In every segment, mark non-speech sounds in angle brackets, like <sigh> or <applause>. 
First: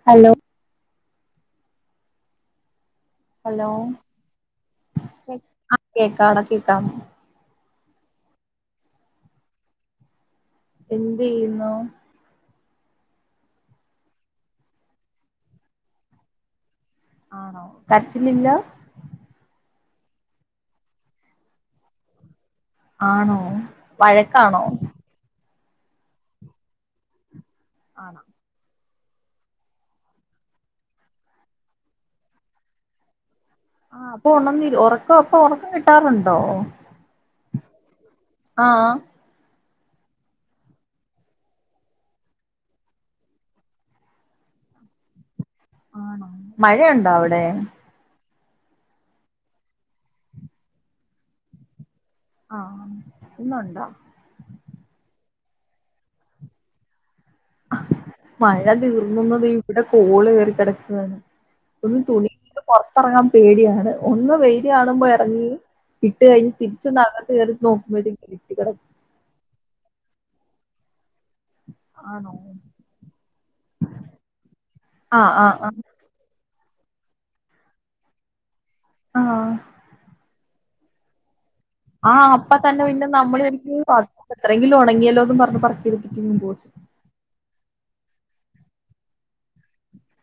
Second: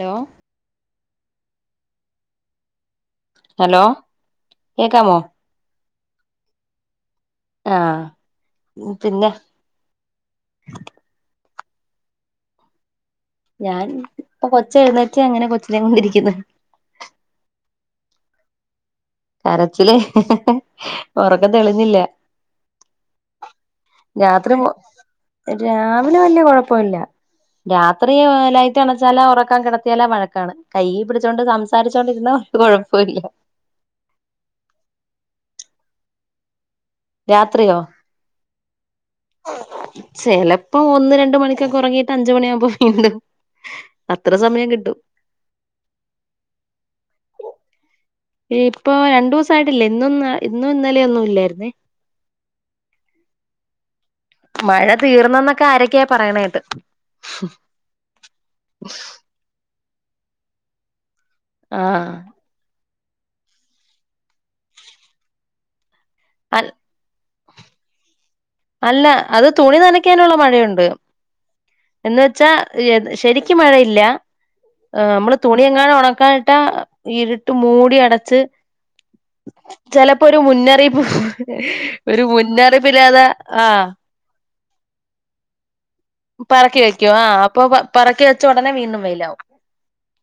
Hello. Hello. കേക്കാമോ? ആ കേക്കാടാ കേക്കാം. ആഹ്. പിന്നെ? എന്തെയ്യുന്നു? ഞാൻ ഇപ്പൊ കൊച്ച് എഴുന്നേറ്റ് അങ്ങനെ കൊച്ചിനെ കൊണ്ടിരിക്കുന്ന്. ആണോ കരച്ചിലില്ല? കരച്ചില് ഉറക്കം തെളിഞ്ഞില്ല. ആണോ രാത്രി വഴക്കാണോ? മൊ രാവിലെ വല്യ കുഴപ്പൊല്ല രാത്രി ആണോ മൊതലാ ട്ടിണിച്ചാലാ ഉറക്കാൻ കിടത്തിയാലോ വഴക്കാണ് കൈ പിടിച്ചോണ്ട് സംസാരിച്ചോണ്ടിരുന്നോ ഒ കുഴപ്പോല്ല ആഹ് അപ്പൊ ഒണ ഉറക്കം അപ്പൊ ഉറക്കം കിട്ടാറുണ്ടോ രാത്രിലോ? ആഹ്. ചിലപ്പോ ഒന്ന് രണ്ട് മണിക്കൊക്കെ ഉറങ്ങിട്ട് അഞ്ച് മണിയാവുമ്പോ വീണ്ടു അത്ര സമയം കിട്ടും. ആണോ. മഴയുണ്ടോ അവിടെ? ഇപ്പൊ രണ്ടു ദിവസായിട്ടില്ലാ ഇന്നൊന്ന് ഇന്നും ഇന്നലെയൊന്നും ഇല്ലായിരുന്നേ. ആഹ് ഇന്നൊണ്ടോ? മഴ തീർന്നന്നൊക്കെ ആരൊക്കെയെ പറയണ കേട്ട് മഴ തീർന്നുന്നത് ഇവിടെ കോള് കേറി കിടക്കാണ്...... ഒന്ന് തുണി ആഹ് പുറത്തറങ്ങാ പേടിയാണ് ഒന്ന് വെയ്‌ല് കാണുമ്പോ എറങ്ങി...... ട്ട് കഴിഞ്ഞ് തിരിച്ചൊന്ന് അകത്ത് കേറി നോക്കുമ്പോഴ് ത്തേക്ക്..... അല്ല അത് തുണി നനയ്ക്കാനുള്ള മഴയുണ്ട്..... എന്ന ആണോ വെച്ചാ ശരിക്ക് മഴയില്ല..... ആഹ് നമ്മള് തുണിയങ്ങാനുണക്കാനി... ട്ട ഇരുട്ട് മൂടി അടച്ച് ആഹ് ആഹ് ചെലപ്..... ഇപ്പൊ ഒരു മുന്നറിയിപ്പു ഒരു മുന്നറിയിപ്പില്ലാത...... എനിക്ക് <unintelligible> ഇത്ര എങ്കിലും ഉണങ്ങിയല്ലോന്ന് പറഞ്ഞ് പറ.... പറക്കി വെക്കോ ആഹ് അപ്പൊ പറക്കി വെച്ച ഉടനെ വീണ്ടും വെയിലാവും.....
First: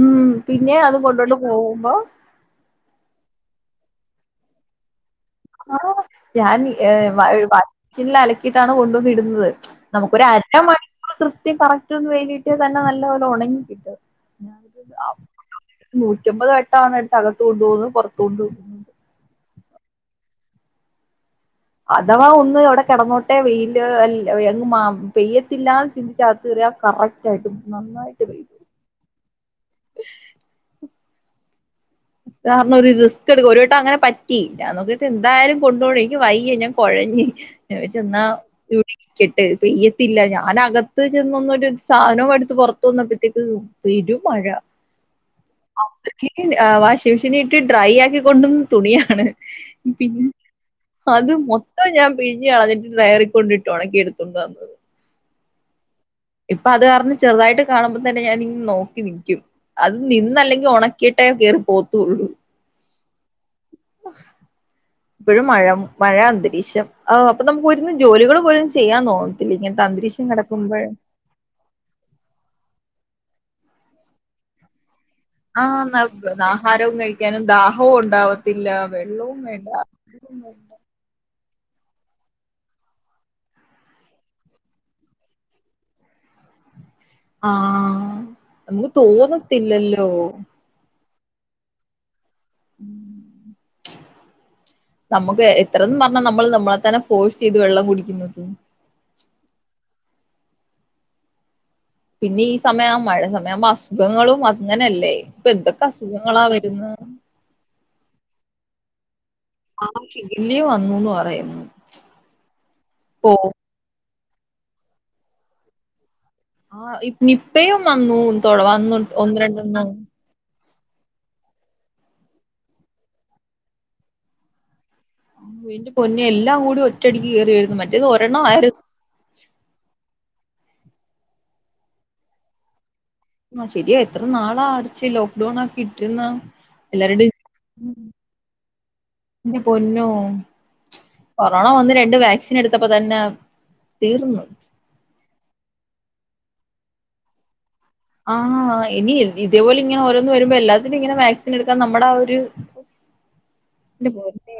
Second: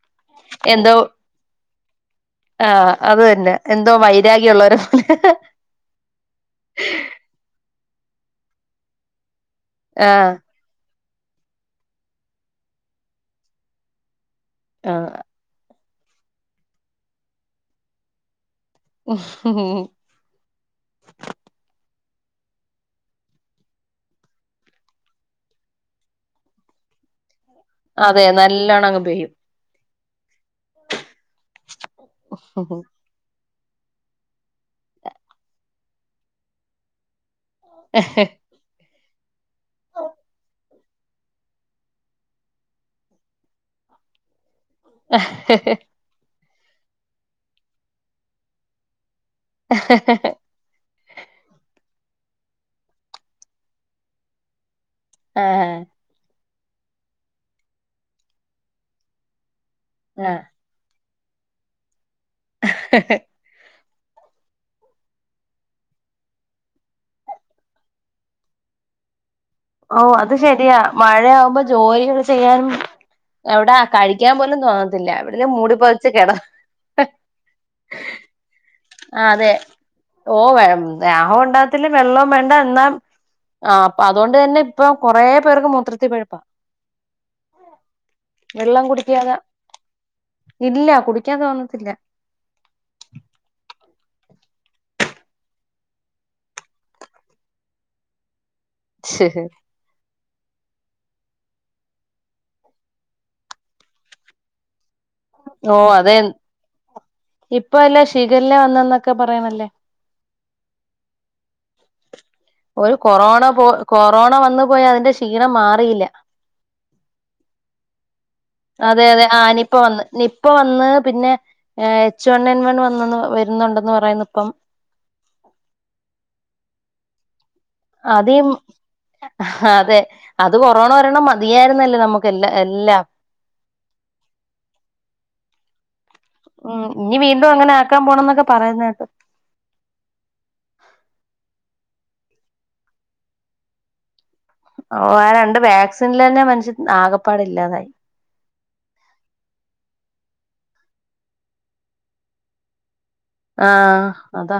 ഉം പിന്നെ എന്തോ അത് കൊണ്ടോണ്ട് പോകുമ്പോ ആഹ് അത് തന്നെ....... എന്തോ വൈരാഗ്യ ഉള്ളൊരെ..... ആഹ് ഞാൻ ഏഹ് വ ചിൽ അലക്കീട്ടാണോ കൊണ്ടൊന്നിടുന്നത് ആ നമുക്കൊരു അര മണിക്കൂർ കൃത്യം കറക്റ്റ് ഒന്ന് വെയിലിട്ടേ തന്നെ നല്ല പോലെ ഉണങ്ങി കിട്ടു ആഹ്....... നൂറ്റമ്പത് വട്ടാണ് എടുത്ത് അകത്ത് കൊണ്ട് പോകുന്നു പുറത്ത് കൊണ്ടൊന്നു.... അഥവാ ഒന്ന് അവിടെ കിടന്നോട്ടെ വെയ്ൽ അൽ അങ്ങ് മാ പെയ്യത്തില്ലാന്ന് ചിന്തിച്ച അകത്തേറിയ കറക്...... അതെ നല്ലണങ്ങ് പെയ്യും..... <unintelligible> <inaudible> കാരണം ഒരു റിസ്കെടുക്കു ഒരു ക്ക് അങ്ങനെ പറ്റി ഞാ നോക്കീട്ട് എന്തായാലും കൊണ്ടോണനിക്ക് വയ്യ ഞാൻ കൊഴഞ്..... നിങ്ങട്ട് ചെന്നാ നിക്കട്ടെ പെയ്യത്തില്ല ഞാൻ അകത്ത് ചെന്നൊന്നരു സാധനം എടുത്ത് പുറത്തവന്നപ്പോത്തേക്ക്..... വീട് മഴ...... ഹ ഹേ ഹേ...... ഇൻ വാഷിംഗ് മെഷീനിട്ട് ഡ്രൈ ആക്കി കൊണ്ടന്ന തുണിയാണ്..... ഹ്‌ഹ പിന്നെ അത് മൊത്ത ഞാൻ പിഴിഞ്ഞ് അതിൻ്റെ ഡയറിക്കൊണ്ടിട്ടുണക്കി എടുത്തോണ്ട് വന്നത്...... ഏഹ് ഇപ്പൊ അത് കാരണ ചെറുതായിട്ട് കാണുമ്പോ തന്നെ ഞാനി നോക്കി നിക്കും അത് ആ നിന്നല്ലെങ്കി ഉണ..... കിട്ടേ കേറി പോത്തുള്ളൂ..... ഹെ ഹെഹ് <unintelligible> ഇപ്പോഴും മഴം മഴ അന്തരീക്ഷം ആഹ് അപ്പൊ നമുക്ക് ഇരുന്ന് ജോലികൾ പോലും ചെയ്യാൻ തോന്നു...... ഓഹ് അത് ശരിയാ മഴയാവുമ്പോ ജോലികൾ ചെയ്യാനും എവിടാ കഴിക്കാൻ പോലും തോന്ന...... ല്ല എവിടിന്ന മൂടി പോതച്ച് കിടാ..... ആഹ് ആഹാരവും ഹി..... കഴിക്കാനും ദാഹവും ഉണ്ടാവത്തില്ല ആഹ് വെള്ളവും അതെ വേണ്ട ഓഹ് വെ ദഹം ഉണ്ടാകത്തില്ല വെള്ളൊം വേണ്ട ആ അപ്പ അതുകൊണ്ട് തന്നെ ഇപ്പൊ കൊറെ പേർക്ക് മൂത്രത്തി പിഴപ്പാ. ആ, <unintelligible> കുടിക്കാതെ തോന്നത്തില്ലല്ലോ. ക്കാ തോന്നത്തില്ല. ഉം <inaudible> ശ് ഹ് ഹ്... പിന്നെ ഈ സമയം മഴ സമയാവുമ്പോ അസുഖങ്ങളും അങ്ങനെല്ല...... ല്ലെ ഇപ്പൊ എന്തൊക്കെ അസുഖങ്ങളാ വര്ന്ന്..... ഇപ്പല്ല ശീഖല്ല വന്നൊന്നെക്കെ..... ആഹ് ശിഖല്യ വന്നൂന്ന് പറയുന്നു ഒരു ഓ കൊറോണ പോ കൊറോണ വന്നു പോയി അതിന്റെ ക്ഷീണം മാറില്ല. ആ നിപ്പയും വന്നു അതെ <unintelligible> അതെ ഒന്ന് ആ നിപ്പ രണ്ടെണ്ണം. വന്ന് നിപ്പ വന്ന് പിന്നെ ഏ എച്ച് വൺ എൻ വൺ വന്നന്ന്, വരുന്നുണ്ടന്ന് പറയുന്നു ഇപ്പം. ന്റെ പൊന്നെ എല്ലാം കൂടി ഒറ്റടിക്ക് കേറി വര് അതം, ഹതെ അത് കൊറോണ വരണം മതിയായിരുന്നല്ലേ, നമുക്ക് എല്ലാ എല്ലാം. ആ ശരിയോ എത്ര നാളാ അടച്ച് ലോക്ക്ഡൌൺ ആക്കി ർന്നു, ഉം ഇനി എല്ലരുട, വീണ്ടും അങ്ങനെ ആക്കാൻ പോണംന്നൊക്കെ പറയുന്ന കേട്ടു ന്റെ പൊന്നോ കൊറോണ വന്ന് രണ്ട് വാക്സിൻ എടുത്തപ്പോ തന്നെ തീർന്നു. ഓ, ആ രണ്ട് വാക്സിനില് തന്നെ മനുഷ്യൻ ആകപ്പാടെ ഇല്ലാതായി. ആ, ഇനി ഇതേപോലെ ഇങ്ങനെ ഓരോന്ന് വരുമ്പോ എല്ലാത്തിനും ഇങ്ങനെ വാക്സിൻ എടുക്കാൻ നമ്മുടെ ആ ഒരു ആ, അതാ.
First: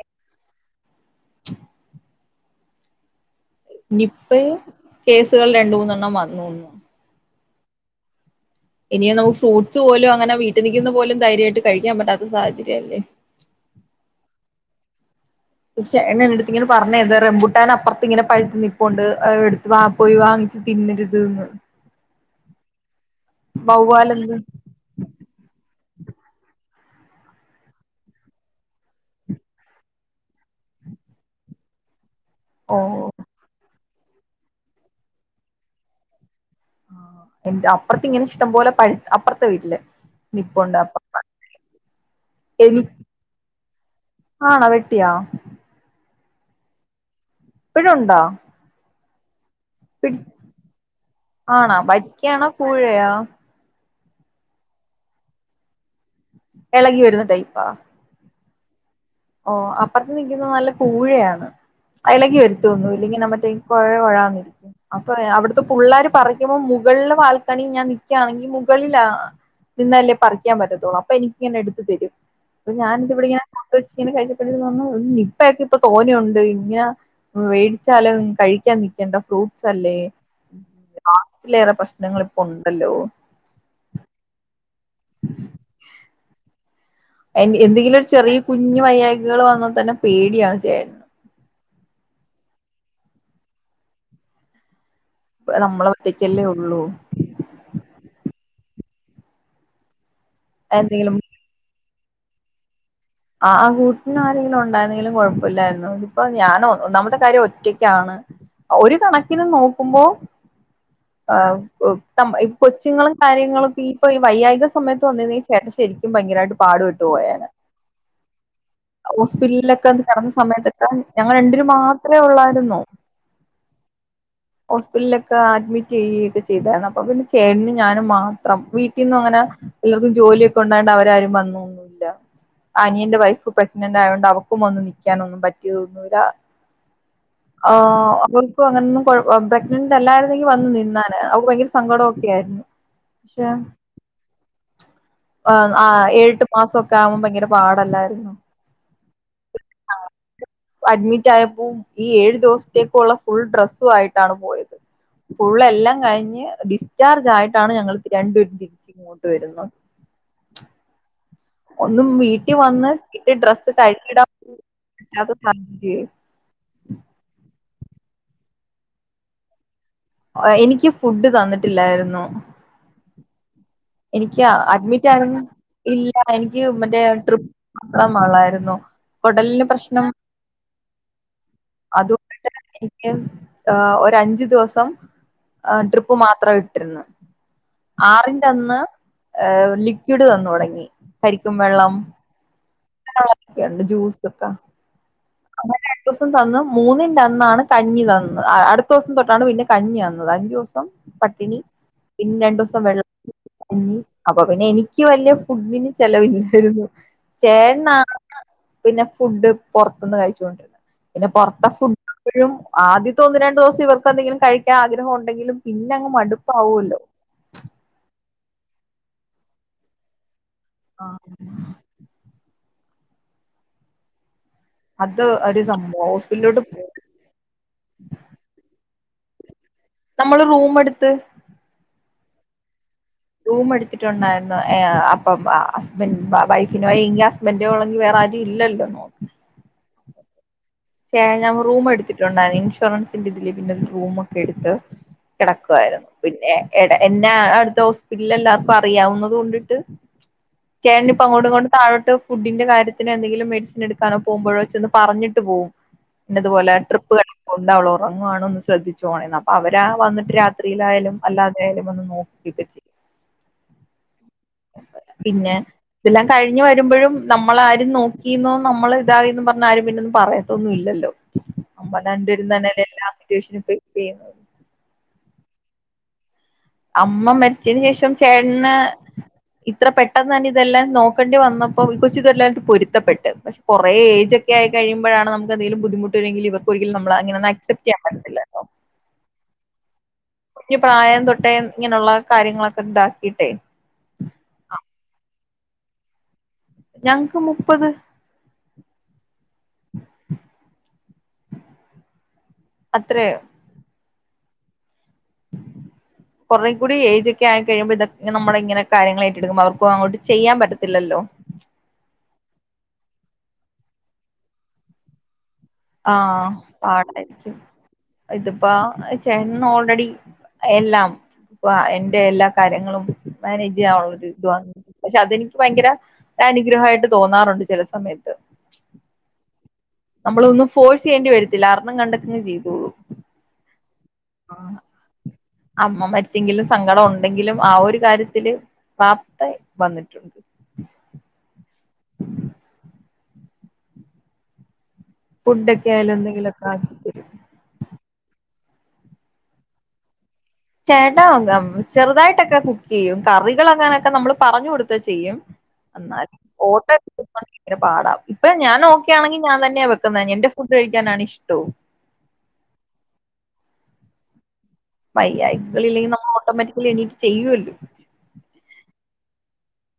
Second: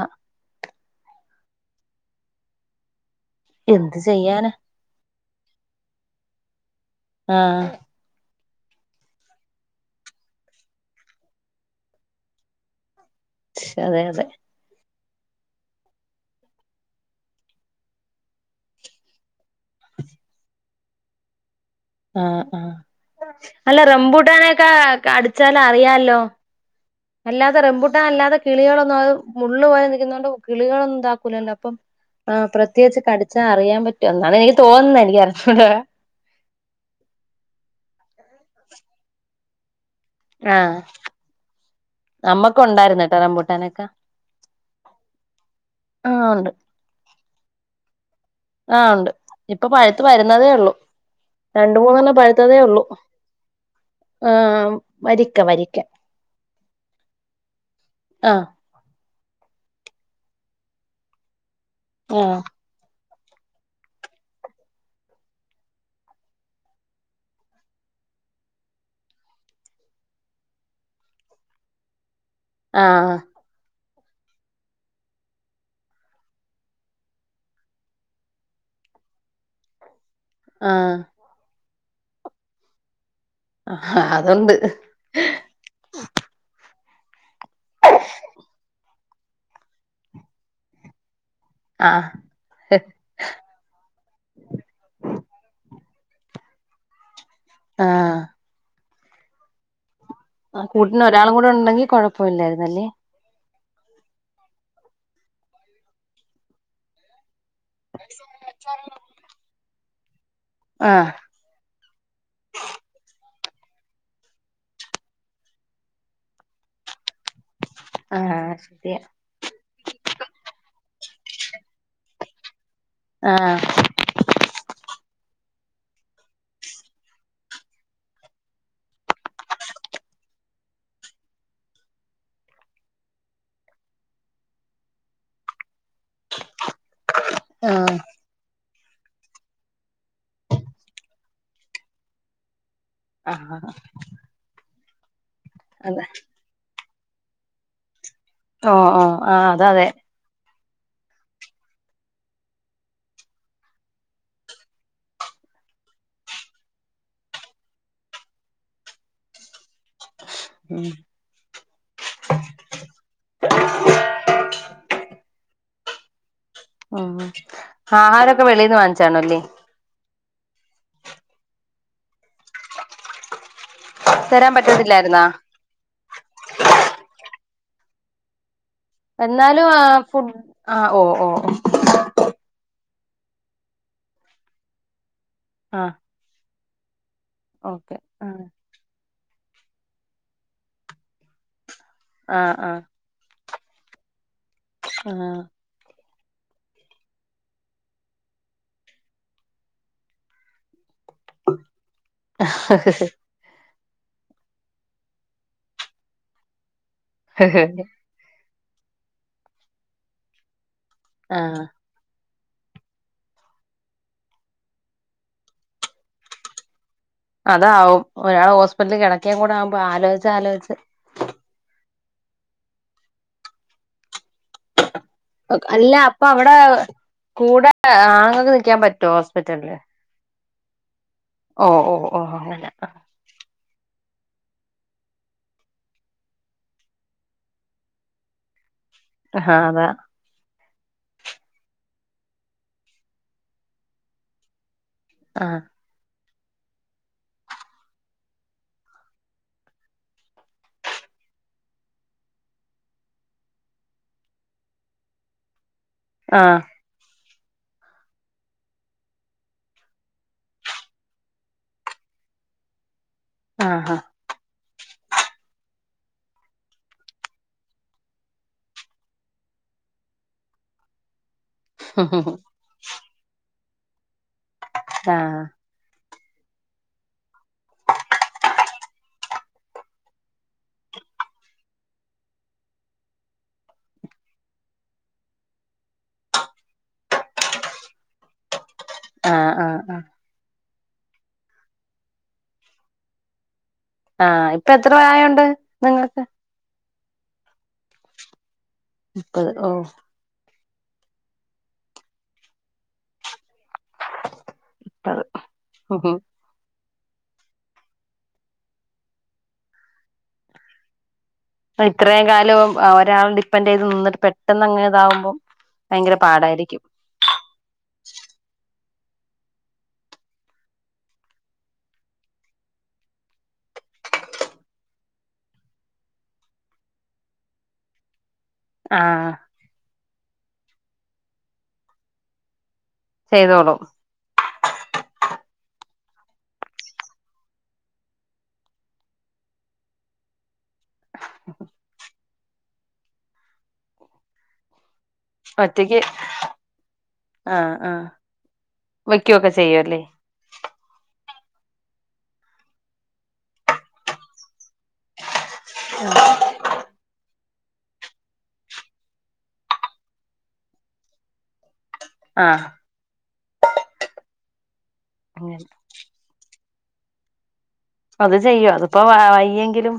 <inaudible> എന്ത്തു ചെയ്യാന. നിപ്പയും കേസുകൾ രണ്ട് മൂന്നെണ്ണം വന്നുന്നു. ആ. ഇനിയ നമുക്ക് ഫ്രൂട്സ് പോലും അങ്ങനെ വീട്ടിൽ നിക്കുന്ന പോലും ധൈര്യമായിട്ട് കഴിക്കാൻ പറ്റാത്ത സാഹചര്യല്ലേ. അതെ അതെ. ചേട്ടൻ എന്റെടുത്ത് ഇങ്ങനെ പറഞ്ഞയൻ ആ റംബുട്ടാൻ അപ്പുറത്ത് ഇങ്ങനെ പഴുത്തു നിപ്പുണ്ട്, അത് എടുത്തു വാ, പോയി വാങ്ങ് തിന്നരുത്ന്ന്. ആ, ആ അല്ല വവ്വാലെന്ത് റംബൂട്ടാനെൊക്കെ കടിച്ചാലറിയാലൊ. അല്ലാതെ റംബുട്ടാൻ അല്ലാതെ കിളികളൊന്നും അത് മള്ള് പോലെ നിക്കുന്നോണ്ട് കിളികളൊന്നും ഇതാക്കൂലല്ലോ അപ്പം ആ, ഓ പ്രത്യേകിച്ച് കടിച്ചാ അറിയാൻ പറ്റു. എന്നാണ് എനിക്ക് തോന്നുന്നെ, എനിക്ക് അറിഞ്ഞുട. എന്റെ അപ്പുറത്ത്ങ്ങനെ ഇഷ്ടം പോലെ പ അപ്പുറത്തെ വീട്ടില്. ആഹ് നിപ്പണ്ടായപ്പോ നമ്മക്ക് ഉണ്ടായിരുന്നട്ടോ റംബൂട്ടാൻ ഒക്കെ, ആണോ വെട്ടിയാ ആ ണ്ട് <unintelligible> ഇപ്പഴും ഉണ്ടോ ആ ഉണ്ട്. ഇപ്പ പഴുത്ത് പിടി വരുന്നതേ ഉള്ളു, രണ്ട ആണോ മൂന്നെണ്ണം വരിക്കയാണോ പഴുത്തതേ ഉള്ളു. കൂഴയാ ആ, വരിക്ക, വരിക്ക. ഇളകി വരുന്ന ടൈപ്പാ? ആ. ഓ, അപ്പുറത്ത് നിക്കുന്നത് നല്ല പൂഴയാണ്, ആ ഇളകി വര്തയൊന്നുല്ല. അല്ലെങ്കിൽ നമ്മ <unintelligible> കുഴന്നിരിക്കും. അപ്പ അവിടുത്തെ പിള്ളാര് പറക്കുമ്പോൾ മുകളിലെ ബാൽക്കണി ഞാൻ നിക്കാണെങ്കിൽ മുകളിലാ നിന്നല്ലേ പറിക്കാൻ പറ്റത്തുള്ളൂ. അപ്പൊ എനിക്കിങ്ങനെ എടുത്ത് തരും. അപ്പൊ ആ ഞാനിതിവിടെ ഇങ്ങനെ കഴിച്ചിട്ട് ഇങ്ങനെ കഴിച്ചിട്ട് ഇങ്ങനെ തോന്നും, നിപ്പ ഒക്കെ തോന്നുണ്ട് ഇങ്ങനെ വേടിച്ചാലേ ഇതൊന്നു കഴിക്കാൻ നിക്കണ്ട ഫ്രൂട്സ് അല്ലേ. ആ അതിലേറെ പ്രശ്നങ്ങൾ ഇപ്പൊ ഉണ്ടല്ലോ. ആ അതൊണ്ട്. <inaudible> എ, എന്തെങ്കിലും ഒരു ചെറിയ കുഞ്ഞഞ് വയ്യയ്കൾ വന്ന തന്നെ പേടിയാണ് ചേട്ട ആഹ്. നമ്മളെ ഒറ്റയ്ക്കല്ലേ ഉള്ളൂ. ആ ആ കൂട്ടിന് എന്തെങ്കിലും ഒരാളും കൂടെ ഉണ്ടെങ്കി കൊഴപ്പല്ലായിരുന്നല്ലേ. ആ, ആ കൂട്ടി ന് ആരെങ്കിലും ഉണ്ടാ യിരുന്നെങ്കിലും കുഴപ്പല്ലായിരുന്നു. ഇതിപ്പോ ഞാൻ നമ്മുടെ കാര്യം ഒ റ്റക്കാണ്. ഒരു കണക്കിന് നോക്കുമ്പോ ആ ആഹ് ഉ നമ്മെ ഈ കൊച്ചുങ്ങളെ കാര്യങ്ങളൊക്കെഈ ഇപ്പൊ ഈ വൈയായിക സമയത്ത് വന്നിരു നെങ്കിൽ ചേട്ടൻ ശരിക്കും ഭയങ്കരായിട്ട് പാട് ട്ടുപോയേനേ ആ ശരിയാ അ ഹോസ്പിറ്റൽലൊക്കെന്ന് കിടന്ന സമയത്ത് ആൻ ഞങ്ങളെ രണ്ടിരും മാത്രേ ഉള്ളായിന്നു. ആഹാ ആഹ് ആ അഡ്മിറ്റ് ചെയ്യിട്ട് ചെയ്താർന്നു അപ്പൊ പിന്നെ ചേട്ടന് ഞാനും മാത്രം വീട്ടിൽന്ന് അങ്ങനെല്ലാവർക്കും ജോലിയൊക്കെ ഉണ്ടായി അവരാരും വന്നൊഉന്നുംല്ല അനിയന്റെ വൈഫ് പ്രഗ്നന്റ് ആയോണ്ട് അവക്കും വന്ന് നിക്കാനൊന്നും പറ്റിയോ ന്നൂല്ല ആ ആഹ് അവർക്ക് അങ്ങനെന്നും കുഴപ പ്രഗ്നന്റ് അല്ലായിരുന്നെങ്കി വന്നു നി - ന്നാനെ അവക്കു ഭയങ്കര സങ്കടം ഒക്കെയാരുന്നു. ആഹ്അഹ ആ ആ ഏഴട്ട് മാസൊക്കെ ആകുബോ ഭ യങ്കര പാടില്ലായിരുന്നു ഓ ഓ ആ അഅത അതെ. വോ അഡ്മിറ്റ് ആയപ്പു ഈ ഏഴു ദിവസത്തേക്കുള്ള ഫുൾ ഡ്രസ്സു ആയിട്ടാണ് പോയത് ഫുള്ള് എല്ലാം കഴിഞ്ഞ് ഡിസ്ചാർജ് ആയിട്ടാണ് ഞങ്ങള് രണ്ടുരും ഇങ്ങോട്ട് വരുന്നത്. ഉും ഒന്നും വീട്ടി വന്ന് ഇട്ട് ഡ്രസ്സ് കഴികിടാൻ അത്പറഞ്ഞ്ലെ ഉം ആ ആഹാരൊക്കെ വെളിന്ന് വാങ്ങിച്ചാണോല്ലേ? എനിക്ക് ഫുഡ്ഡ് തന്നിട്ടില്ലായിരുന്നു. എനിക്ക് തരാൻ പറ്റത്തില്ലായിരുന്നാ അഡ്മിറ്റാരുന്ന് ഇല്ല എനിക്ക് മറ്റേ ട്രിപ്പ് എത്രമ്മാളായിരുന്നു. എന്നാലും ആ ഫുഡ് ആ ഓ ഓ ഒ യെ ആ ഒരഞ്ചു ദിവസം ആ ട്രിപ്പ് മാത്രം ഇട് തിരുന്നു. ഓക്കെ അ ആ ചെന്ന് അ് ലിക്വിഡ് തന്ന് തുടങ്ങി. കരിക്കും വെള്ളം ആഹ് അ യണ്ട് ജൂസ്ത് ത <inaudible> ഹഹാ ദിവുസം തന്ന് മൂന്നിന്റെ അന്നാണ് കഞ്ഞിതന്ന്. അടുത്തവുസം തൊട്ടാണ് പിന്നെ കഞ്ഞിന്നത് അഞ്ചുവുസം പട്ടിണി പിന്നെ രണ്ടുവുസം വെള്ള അപ്പൊ പിന്നെ എനിക്ക് വല്യ ഫുഡിന് ചെലവില്ലായിരുന്നു. ചേട്ൺണാണ് പിന്നെ ഫുഡ് പൊർത്ത്ന്ന് കഴിച്ചോണ്ടിരുന്ന് പിന്നെ ആ പൊറത്ത ഫുഡ് ഴും ആദ്യത്തെ ഒന്നു രണ്ടുവുസം ഇവർക്ക് എന്തെങ്കിലും കഴിക്കാൻ ആഗ്രഹം ഉണ്ടെങ്കിലും പിന്നെ അങ്ങ് മടുപ്പാവുല്ലോ അതാവും ഒരാൾ ഹോസ്പിറ്റല് ക്കിട ക്കിൻ കൂടെ ആവുമ്പോ ആലോച്ച് ആലോയിച്ച് ആ അത് ഒരു ഓകെ അല്ല സംഭവം അപ്പൊ അവിടെ ഹോസ്പിറ്റലിലോട്ട് കൂടെ അ ആങ്ങക്ക് നിക്കാൻ പറ്റ് റ്റോവോ ഹോസ്പിറ്റല്ലേ മ്മള് റൂംമ് എട്ത്ത് ഓ ഓ ഓ അങ്ങനാ അഃ റൂം എടുത്തിട്ടുണ്ടായിരുന്നു. യ യാ അപ്പം ഹസ്ബൻ വ വൈഫിനെവയ്യെങ്കി ഹസ്ബൻന്റോള്ളങിവേറെ അതി ഇല്ലല്ലോ അ ആഹാ അതേ യേ ഞാങ റൂംമെടുത്തിട്ടുണ്ടായിരുന്നു ഇൻഷുറൻസിന്റെതില് പിന്നെ റൂമൊക്കെ എടുത്ത് ആഹ് കിടക്കുവായിരുന്നു. പിന്നെ എട എന്നാ അടുത്ത ഹോസ്പിറ്റലിലെ എല്ലാർക്കും അറിയാവുന്നത് കൊണ്ടിട്ട് ചേട്ട്നിപ്പ അങ്ങോട്ടുംങ്ങോട്ടു താഴോട്ട് ഫുഡിന്റെ കാര്യത്തിന് എന്തെങ്കിലും മെഡിസിന് എടുക്കാനോ പോക്മ്പോ ഴോ ചെന്ന് പറഞ്ഞിട്ട് പോകും. ആഹ് ഇന്നതുപോലെ ട്രിപ്പ്കട്ട് കൊണ്ട് അവള്റങ്ങുവാണന്ന് ശ്രദ്ധിച്ചോണേന്ന്. അപ്പൊ അവര് ആ വന്നിട്ട് രാത്രിയിലായാലും അല്ലാതെ യാലും വന്ന് നോക്ക് <unintelligible> ആ ആഹ <unintelligible> പിന്നെ ഇതെല്ലാം കഴിഞ്ഞ് വരുമ്പഴും നമ്മളെ ആരും നോക്കിന്നേ നമ്മളെ ഇതായിന്നേ പറഞ്ഞ് ആരും പിന്നെന്നും പറയ തൊന്നും ഇല്ലല്ലോ നമ്മൾ രണ്ട് പേരും തന്നെ എല്ലാ സിറ്റേഷനും ഫെയ്സ് ചെയ്യുന്നത് ആഹ അമ്മ മരിച്ചതിന് ശേഷം ചേട്ടന് ഇത്ര പെട്ടെന്ന് തന്നെ ഇതെല്ലാം നോക്കേണ്ടി വന്നപ്പോ കൊച്ച് ഇതെല്ലായിട്ട് പൊരുത്തപ്പെട്ട് പക്ഷെ കൊറേ എയിജ് ക്കെആയി കിയുമ്പഴാണ് നമുക്ക് എന്തെലും ബുദ്ധമുട്ട് വരേങ്കിലും ഇവർക്ക് ഒരിക്കലും നമ്മളെ ആക്ക്സബ്റ്റ് ചെയാൻ പറ്റതില്ലല്ലോ ആ ആ ആ പ്രായം തൊട്ടേ ഇങ്ങനെയുള്ള കാര്യങ്ങളൊക്കെ ഇതാക്കിട്ടേ നിങ്ങക്ക് ഞങ്ങക്ക് മുപ്പത് മുപ്പത് ഓ അത്രയോ അതെ ഉം ഉം കെറേ എയ്ജ്ക്കായി കഴുമ്പോ ഇതൊ നമ്മള്. ഇങ്ങനെ കാര്യങ്ങള് ഏറ്റടുക്കുംമ്പോള് അവക്കും അങ്ങോട്ട് ചെയാൻ പറ്റത്തില്ലല്ലോ ഇത്രേയും കാലം ഒരാളെ ഡിപ്പെൻഡറ് ചെയ്ത് നിന്നിട്ട് പെട്ടെന്ന് അങ്ങനെ ഇതാവുമ്പോ ആ പാട്ട് ക്ക് ഇത്പ്പോ ചെട്ടന്ന് ഓൾറെഡി എല്ലാം അപ്പ എന്റെ എല്ലാ കാര്യങ്ങളും മാനേജ് ചെയ്യാനുള്ളത് വ - പക്ഷെ അതെനിക്ക് ഭയങ്കര അനുഗ്രഹയിട്ട് തോന്നാറുണ്ട് ചെല സമയത്ത് ആഹ് നമ്മളൊന്നും ഫോഴ്സ് ചെയ്യേണ്ടി വരത്തില്ല അർണം കണ്ടെക്കോ ചെയ്തേള്ളും ചെയ്തോള്ളും ആ അമ്മ മരിച്ചെങ്കിലും സങ്കടം ഉണ്ടെങ്കിലും ആ ഒരു കാര്യത്തില് പാപ്തെയാ യ് വന്നിട്ടുണ്ട് <inaudible> ഫുഡൊക്കെ ഒറ്റയ്ക്ക് ആയാലും എന്തെങ്കിലുമൊക്കെ ആക്കി ആ ആ വെക്കുക്കെ ചെയ്യുല്ലേ ചേട്ടാ ചെറുതായിട്ടൊക്കെ കുക്ക് ചെയ്യും കറികളാങ്ങാനൊക്കെ നമ്മള് പറഞ്ഞു കൊടുത്ത് ചെയ്യും എന്നാ ഓട്ട <unintelligible> ഇങ്ങന പാടാ ഇപ്പോ ഞാൻ ഓക്കയാണെങ്കിൽ ഞാൻ തന്നെ വെക്കുന്നെ എന്റെ ഫുഡ് കഴിക്കാനാണ് ഇഷ്ടവും ആഹ അങ്ങനെ വയ്യായികള് ഇല്ലെങ്കിൽ നമ്മള് ഓട്ടോമാറ്റിക്കലി എണീട്ട് ചെയ്യുല്ലോ അത് ചെയ്യോ അതിപ്പോ വ വയ്യെങ്കിലും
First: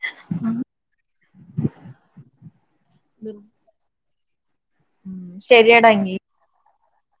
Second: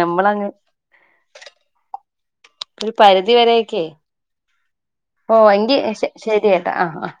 നമ്മളങ്ങ് ഒരു പരിധി വരെക്കേ ഓ എങ്കിൽ ശരിയടാ എങ്കി ശരിയട്ടാ ആഹ ആ